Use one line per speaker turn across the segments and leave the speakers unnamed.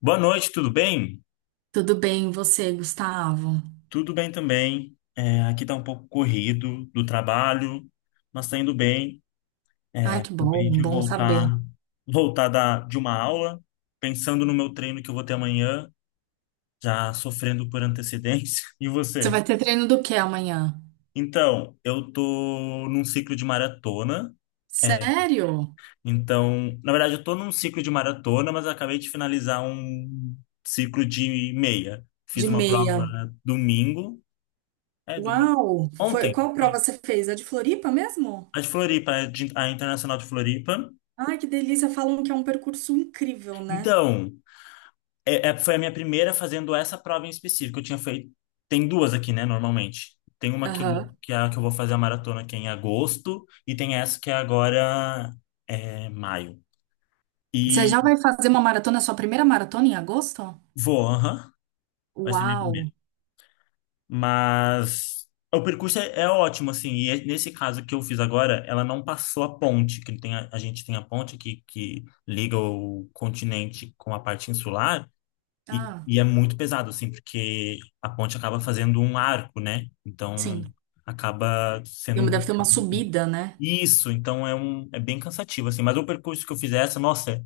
Boa noite, tudo bem?
Tudo bem, e você, Gustavo?
Tudo bem também. Aqui tá um pouco corrido do trabalho, mas tá indo bem.
Ai, que
Acabei
bom,
de
bom saber.
voltar, de uma aula, pensando no meu treino que eu vou ter amanhã, já sofrendo por antecedência. E
Você
você?
vai ter treino do que amanhã?
Eu tô num ciclo de maratona. É,
Sério?
na verdade, eu tô num ciclo de maratona, mas eu acabei de finalizar um ciclo de meia. Fiz
De
uma
meia.
prova domingo. É, domingo.
Uau!
Ontem.
Qual prova você fez? A de Floripa mesmo?
A de Floripa, a Internacional de Floripa.
Ai, que delícia! Falam que é um percurso incrível, né?
Então, foi a minha primeira fazendo essa prova em específico. Eu tinha feito. Tem duas aqui, né, normalmente. Tem uma que,
Aham.
que é a que eu vou fazer a maratona, que é em agosto, e tem essa que é agora é, maio.
Você
E
já vai fazer uma maratona, sua primeira maratona em agosto?
vou, aham, vai ser minha
Uau!
primeira. Mas o percurso é ótimo, assim. Nesse caso que eu fiz agora, ela não passou a ponte, que ele tem a gente tem a ponte aqui que liga o continente com a parte insular.
Ah,
E é muito pesado, assim, porque a ponte acaba fazendo um arco, né? Então,
sim.
acaba sendo um
Deve ter uma
percurso.
subida, né?
Isso, é bem cansativo, assim. Mas o percurso que eu fiz essa, nossa,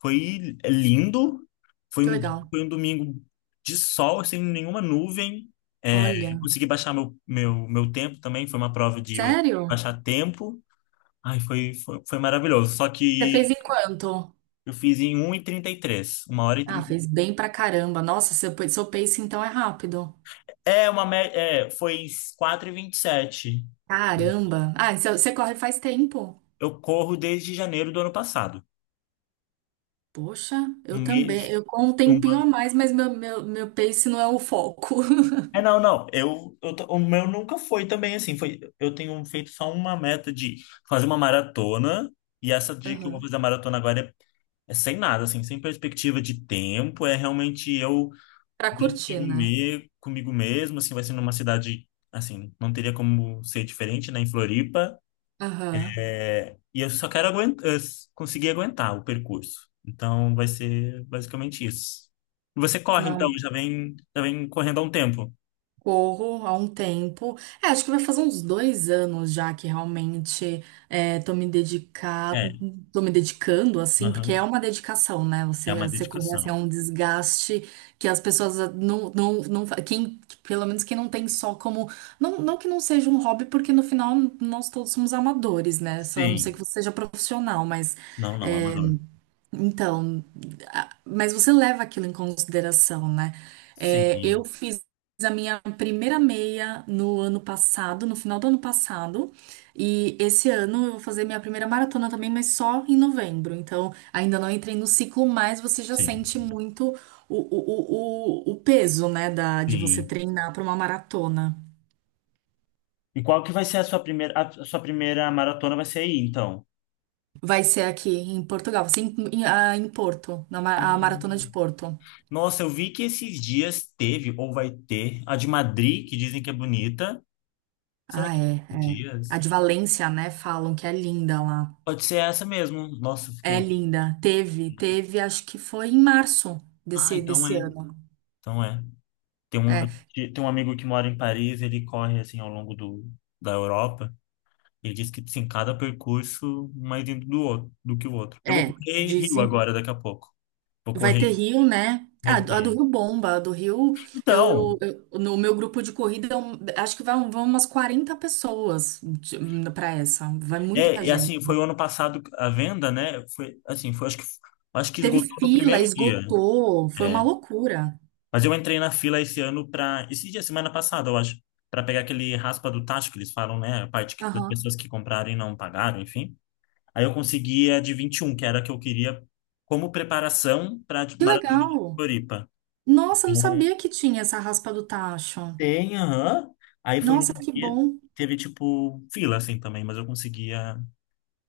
foi lindo. Foi
Que
um,
legal.
foi um domingo de sol, sem nenhuma nuvem. Eu
Olha.
consegui baixar meu tempo também. Foi uma prova de
Sério?
baixar tempo. Ai, foi maravilhoso. Só
Você
que
fez em quanto?
eu fiz em 1h33, uma hora e
Ah,
trinta
fez bem pra caramba. Nossa, seu pace então é rápido.
É uma mé- é, foi 4:27.
Caramba. Ah, você corre faz tempo.
Eu corro desde janeiro do ano passado.
Poxa, eu
Um
também.
mês,
Eu com um
um
tempinho
ano.
a mais, mas meu pace não é o foco.
Não. O meu nunca foi também assim. Foi, eu tenho feito só uma meta de fazer uma maratona. E essa de que eu vou
Aham.
fazer a maratona agora é sem nada, assim, sem perspectiva de tempo. É realmente eu
Pra
bem
curtir,
comigo,
né?
comigo mesmo, assim, vai ser numa cidade, assim, não teria como ser diferente, né, em Floripa.
Aham.
É, e eu só quero aguentar, conseguir aguentar o percurso. Então vai ser basicamente isso. E você corre, então,
Não,
já vem correndo há um tempo.
corro há um tempo. É, acho que vai fazer uns 2 anos já que realmente é, tô me dedicado,
É,
tô me dedicando, assim, porque é
aham.
uma dedicação, né?
É uma
Você correr assim, é
dedicação.
um desgaste que as pessoas não, não, não, quem, pelo menos quem não tem só como, não, não que não seja um hobby, porque no final nós todos somos amadores, né? Só a não sei que
Sim.
você seja profissional, mas
Não, não, amador.
então, mas você leva aquilo em consideração, né? É, eu
Sim,
fiz a minha primeira meia no ano passado, no final do ano passado, e esse ano eu vou fazer minha primeira maratona também, mas só em novembro. Então, ainda não entrei no ciclo, mas você já
sim,
sente muito o peso, né, de você
sim.
treinar para uma maratona.
E qual que vai ser a sua primeira maratona vai ser aí, então?
Vai ser aqui em Portugal, vai ser em Porto, a maratona
Hum.
de Porto.
Nossa, eu vi que esses dias teve, ou vai ter, a de Madrid, que dizem que é bonita. Será
Ah,
que é
é, é. A
dias?
de Valência, né? Falam que é linda lá.
Pode ser essa mesmo. Nossa,
É
fiquei.
linda. Teve, acho que foi em março
Ah,
desse,
então
desse
é.
ano.
Então é. Tem um,
É,
tem um amigo que mora em Paris, ele corre assim ao longo da Europa. Ele diz que sim, cada percurso mais dentro do outro, do que o outro. Eu vou
é,
correr Rio
dizem.
agora, daqui a pouco. Vou
Vai
correr,
ter Rio, né? Ah, a
vai
do
ter.
Rio bomba. A do Rio,
Então,
no meu grupo de corrida, acho que vão umas 40 pessoas para essa. Vai muita
é, é
gente.
assim, foi o ano passado a venda, né? Foi assim, foi acho que
Teve
esgotou no
fila,
primeiro dia.
esgotou, foi uma
É.
loucura.
Mas eu entrei na fila esse ano para esse dia, semana passada, eu acho, para pegar aquele raspa do tacho que eles falam, né? A parte que, das
Aham.
pessoas que compraram e não pagaram, enfim. Aí eu consegui a de 21 que era a que eu queria como preparação para a
Que
Maratona de
legal.
Floripa.
Nossa, eu não
Então,
sabia que tinha essa raspa do tacho.
tem, aham. Aí foi
Nossa,
num
que
dia,
bom.
teve tipo fila assim também, mas eu consegui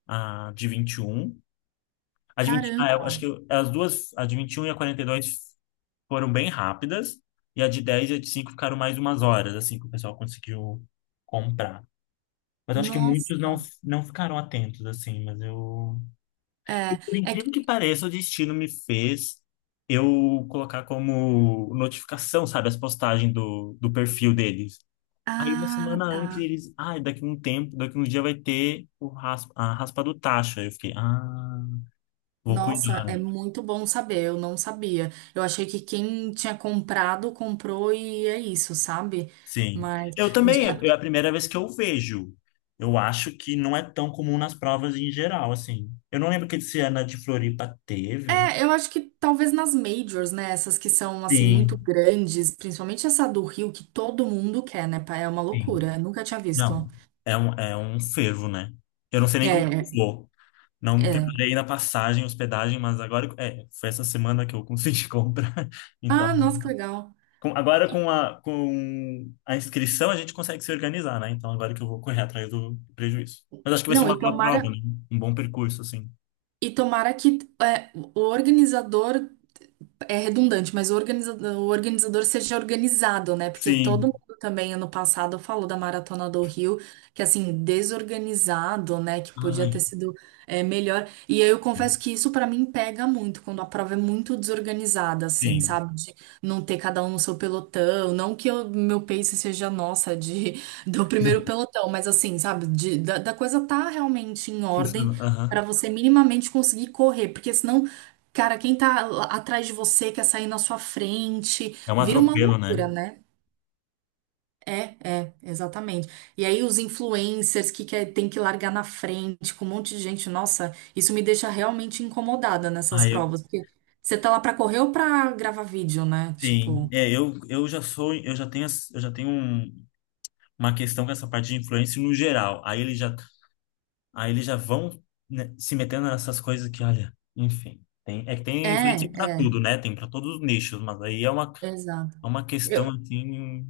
a de 21. A de 20 ah, eu
Caramba.
acho que as duas, a de 21 e a 42 foram bem rápidas, e a de 10 e a de 5 ficaram mais umas horas, assim, que o pessoal conseguiu comprar. Mas eu acho que muitos não,
Nossa.
não ficaram atentos, assim, mas eu... E
É,
por
é que...
incrível que pareça, o destino me fez eu colocar como notificação, sabe, as postagens do perfil deles. Aí uma
Ah,
semana
tá.
antes eles, ah, daqui um tempo, daqui um dia vai ter o raspa, a raspa do tacho. Aí eu fiquei, ah, vou
Nossa,
cuidar.
é muito bom saber. Eu não sabia. Eu achei que quem tinha comprado, comprou e é isso, sabe?
Sim.
Mas.
Eu
de-
também, é a
a-
primeira vez que eu vejo. Eu acho que não é tão comum nas provas em geral, assim. Eu não lembro que esse ano a de Floripa teve.
É, eu acho que talvez nas majors, né? Essas que são, assim, muito
Sim,
grandes, principalmente essa do Rio, que todo mundo quer, né? Pá? É uma
sim.
loucura. Eu nunca tinha visto.
Não, é um fervo, né? Eu não sei
É,
nem como que eu
é.
vou. Não
É.
preparei na passagem, hospedagem, mas agora é, foi essa semana que eu consegui comprar. Então,
Ah, nossa, que legal. E-
com a inscrição a gente consegue se organizar, né? Então agora que eu vou correr atrás do prejuízo. Mas acho que vai ser
Não,
uma
e
boa prova,
tomara.
né? Um bom percurso, assim.
E tomara que é, o organizador é redundante, mas o organizador seja organizado, né? Porque todo
Sim.
mundo também ano passado falou da Maratona do Rio, que assim, desorganizado, né? Que podia ter
Ai,
sido melhor. E eu confesso que isso pra mim pega muito, quando a prova é muito desorganizada, assim,
sim.
sabe? De não ter cada um no seu pelotão. Não que o meu pace seja nossa, de, do primeiro pelotão, mas assim, sabe? Da coisa tá realmente em ordem.
Funciona.
Pra
Aham.
você minimamente conseguir correr, porque senão, cara, quem tá lá atrás de você quer sair na sua frente,
É um
vira uma
atropelo, né?
loucura, né? É, é, exatamente. E aí os influencers que quer, tem que largar na frente com um monte de gente, nossa, isso me deixa realmente incomodada
Ah,
nessas
eu,
provas, porque você tá lá pra correr ou pra gravar vídeo, né?
sim.
Tipo,
É, eu já sou, eu já tenho, as- eu já tenho uma questão com essa parte de influência no geral. Aí ele já... Aí eles já vão, né, se metendo nessas coisas que, olha, enfim. Tem, é que tem
é,
influencer pra
é,
tudo, né? Tem pra todos os nichos, mas aí
exato.
é uma questão, assim,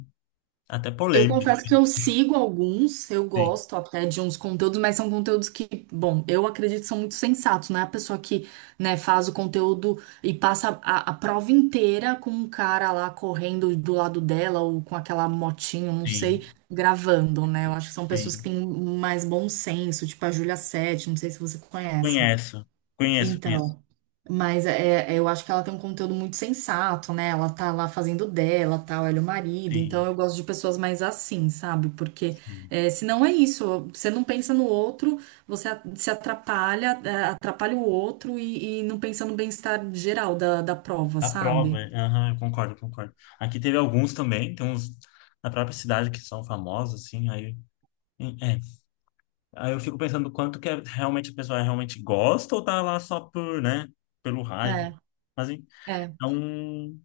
até
Eu
polêmica.
confesso que eu sigo alguns, eu
Tem,
gosto até de uns conteúdos, mas são conteúdos que, bom, eu acredito que são muito sensatos, não é a pessoa que, né, faz o conteúdo e passa a prova inteira com um cara lá correndo do lado dela ou com aquela motinho, não
tem,
sei, gravando, né? Eu acho que são pessoas que
tem.
têm mais bom senso, tipo a Júlia Sete, não sei se você conhece.
Conheço, conheço.
Então, mas eu acho que ela tem um conteúdo muito sensato, né? Ela tá lá fazendo dela, tal, ela é o marido. Então
Sim,
eu gosto de pessoas mais assim, sabe? Porque
sim.
senão é isso, você não pensa no outro, você se atrapalha, atrapalha o outro e não pensa no bem-estar geral da prova,
A
sabe?
prova, é, aham, concordo. Aqui teve alguns também, tem uns na própria cidade que são famosos, assim, aí. É, aí eu fico pensando quanto que é, realmente a pessoa realmente gosta ou tá lá só por, né, pelo hype.
É,
Mas...
é.
Então,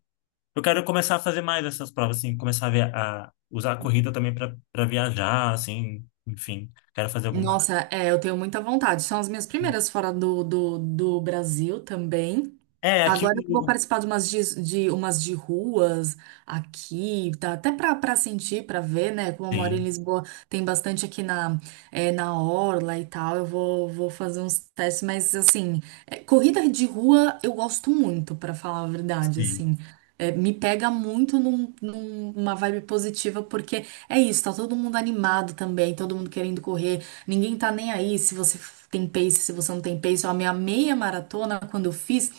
eu quero começar a fazer mais essas provas, assim, a usar a corrida também para viajar, assim, enfim, quero fazer alguma.
Nossa, eu tenho muita vontade. São as minhas primeiras fora do Brasil também.
É, aqui.
Agora que eu vou participar de umas de ruas aqui, tá? Até para sentir, para ver, né? Como eu moro em
Sim,
Lisboa, tem bastante aqui na Orla e tal. Eu vou fazer uns testes, mas assim, corrida de rua eu gosto muito, para falar a verdade,
sim,
assim. Me pega muito numa vibe positiva, porque é isso, tá todo mundo animado também, todo mundo querendo correr, ninguém tá nem aí se você tem pace, se você não tem pace. Ó, a minha meia maratona, quando eu fiz.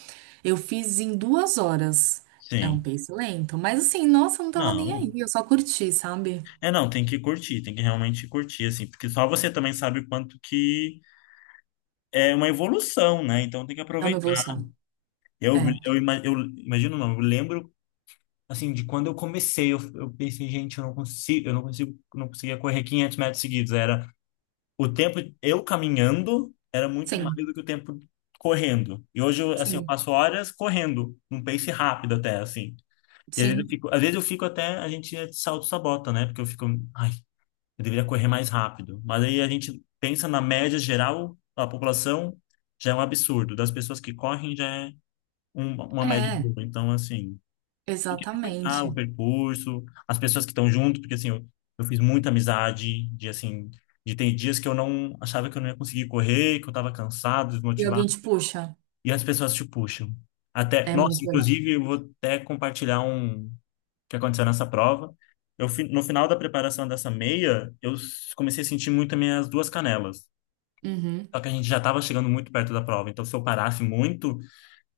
Eu fiz em 2 horas. É um
sim.
pace lento, mas assim, nossa, eu não tava nem
Não.
aí, eu só curti, sabe?
É, não, tem que curtir, tem que realmente curtir, assim, porque só você também sabe o quanto que é uma evolução, né? Então tem que
É uma
aproveitar.
evolução. É,
Eu imagino, não, eu lembro, assim, de quando eu comecei, eu pensei, gente, eu não consigo, não conseguia correr 500 metros seguidos, era o tempo eu caminhando era muito mais
sim,
do que o tempo correndo. E hoje, eu, assim, eu
sim,
passo horas correndo, num pace rápido até, assim. E às vezes eu
sim,
fico, a gente auto-sabota, né? Porque eu fico, ai, eu deveria correr mais rápido. Mas aí a gente pensa na média geral, da população já é um absurdo. Das pessoas que correm já é uma média
é,
boa. Então, assim, tem que aproveitar o
exatamente.
percurso, as pessoas que estão junto, porque assim, eu fiz muita amizade, de assim, de tem dias que eu não achava que eu não ia conseguir correr, que eu tava cansado,
E alguém
desmotivado,
te puxa,
e as pessoas te puxam. Até,
é
nossa,
muito legal.
inclusive eu vou até compartilhar um que aconteceu nessa prova. No final da preparação dessa meia, comecei a sentir muito as minhas duas canelas.
Uhum.
Só que a gente já estava chegando muito perto da prova, então se eu parasse muito,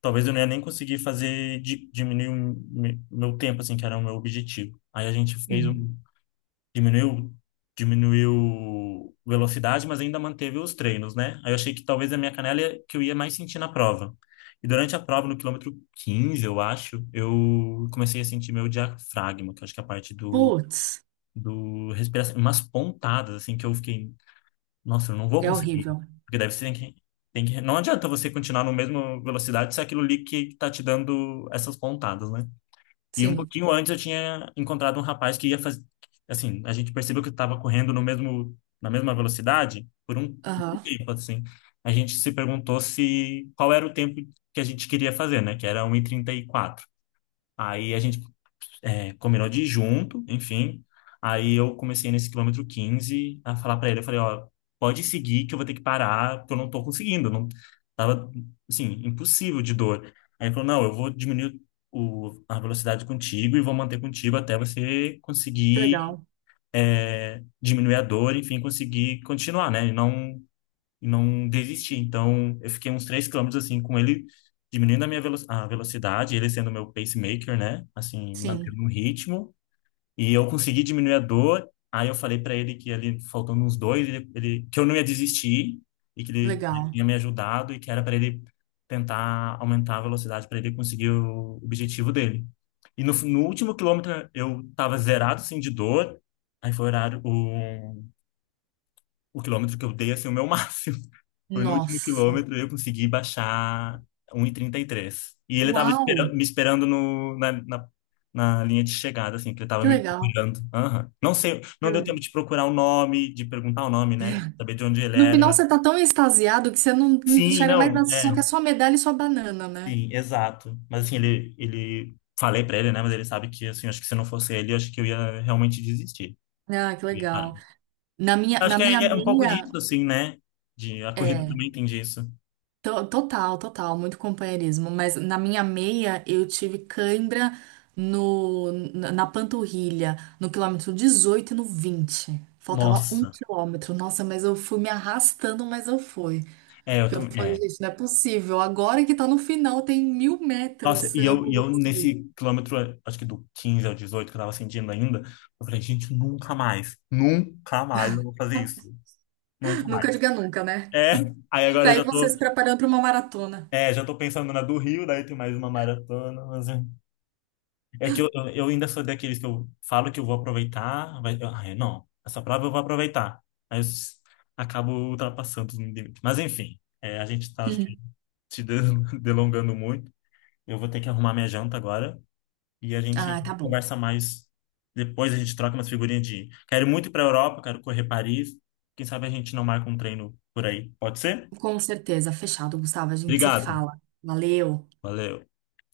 talvez eu não ia nem conseguir fazer diminuir meu tempo, assim, que era o meu objetivo. Aí a gente fez
Uhum.
um, diminuiu, diminuiu velocidade, mas ainda manteve os treinos, né? Aí eu achei que talvez a minha canela ia, que eu ia mais sentir na prova. E durante a prova, no quilômetro 15 eu acho, eu comecei a sentir meu diafragma, que eu acho que é a parte
Putz,
do respiração, umas pontadas, assim, que eu fiquei, nossa, eu não vou
é
conseguir.
horrível.
Porque deve ser que, tem que. Não adianta você continuar na mesma velocidade se é aquilo ali que tá te dando essas pontadas, né? E um
Sim,
pouquinho antes eu tinha encontrado um rapaz que ia fazer. Assim, a gente percebeu que estava correndo no mesmo, na mesma velocidade por um
aham,
tempo, assim. A gente se perguntou se qual era o tempo que a gente queria fazer, né? Que era 1h34. Aí a gente é, combinou de ir junto, enfim. Aí eu comecei nesse quilômetro 15 a falar pra ele, eu falei, ó, pode seguir que eu vou ter que parar, porque eu não tô conseguindo, não tava assim, impossível de dor. Aí ele falou, não, eu vou diminuir a velocidade contigo e vou manter contigo até você
que legal,
conseguir é, diminuir a dor, enfim, conseguir continuar, né? E não desistir. Então, eu fiquei uns 3 quilômetros assim com ele diminuindo a velocidade, ele sendo meu pacemaker, né? Assim,
sim,
mantendo um ritmo e eu consegui diminuir a dor. Aí eu falei para ele que ali faltando uns dois, que eu não ia desistir e que ele
legal.
tinha me ajudado e que era para ele tentar aumentar a velocidade para ele conseguir o objetivo dele. E no último quilômetro eu tava zerado assim de dor. Aí foi o horário o quilômetro que eu dei assim o meu máximo. Foi no último
Nossa,
quilômetro eu consegui baixar 1,33. E trinta e três. E ele tava
uau,
me esperando no, na, na, na linha de chegada, assim, que ele tava
que
me
legal,
procurando. Aham. Não sei,
que
não deu tempo
legal.
de procurar o nome, de perguntar o nome, né? Saber de onde ele
No
era,
final
mas...
você tá tão extasiado que você não não
Sim,
enxerga mais
não,
nada, você só
é,
quer sua medalha e sua banana, né?
sim, exato. Mas assim, ele... Falei pra ele, né? Mas ele sabe que, assim, acho que se não fosse ele, acho que eu ia realmente desistir.
Ah, que
Eu ia parar.
legal. Na minha,
Acho
na
que
minha
é, é um pouco
meia,
disso, assim, né? De, a corrida
é,
também tem disso.
total, total, muito companheirismo, mas na minha meia eu tive cãibra na panturrilha, no quilômetro 18 e no 20. Faltava um
Nossa.
quilômetro. Nossa, mas eu fui me arrastando, mas eu fui.
É, eu
Porque eu falei,
também.
gente, não é possível. Agora que tá no final, tem mil
Nossa,
metros. Eu não
e
vou
eu
conseguir.
nesse quilômetro, acho que do 15 ao 18, que eu tava sentindo ainda, eu falei, gente, nunca mais eu vou fazer isso. Nunca mais.
Nunca diga nunca, né?
É, aí agora
Tá
eu
aí
já tô,
você se preparando pra uma maratona.
é, já tô pensando na do Rio, daí tem mais uma maratona. É que eu ainda sou daqueles que eu falo que eu vou aproveitar, mas eu, ai, não, essa prova eu vou aproveitar. Aí eu s- acabo ultrapassando os limites. Mas enfim, é, a gente tá, acho que, se de- delongando muito. Eu vou ter que arrumar minha janta agora. E a gente
Ah, tá bom.
conversa mais depois, a gente troca umas figurinhas de quero muito ir para a Europa, quero correr Paris. Quem sabe a gente não marca um treino por aí. Pode ser?
Com certeza, fechado, Gustavo. A gente se
Obrigado.
fala. Valeu.
Valeu.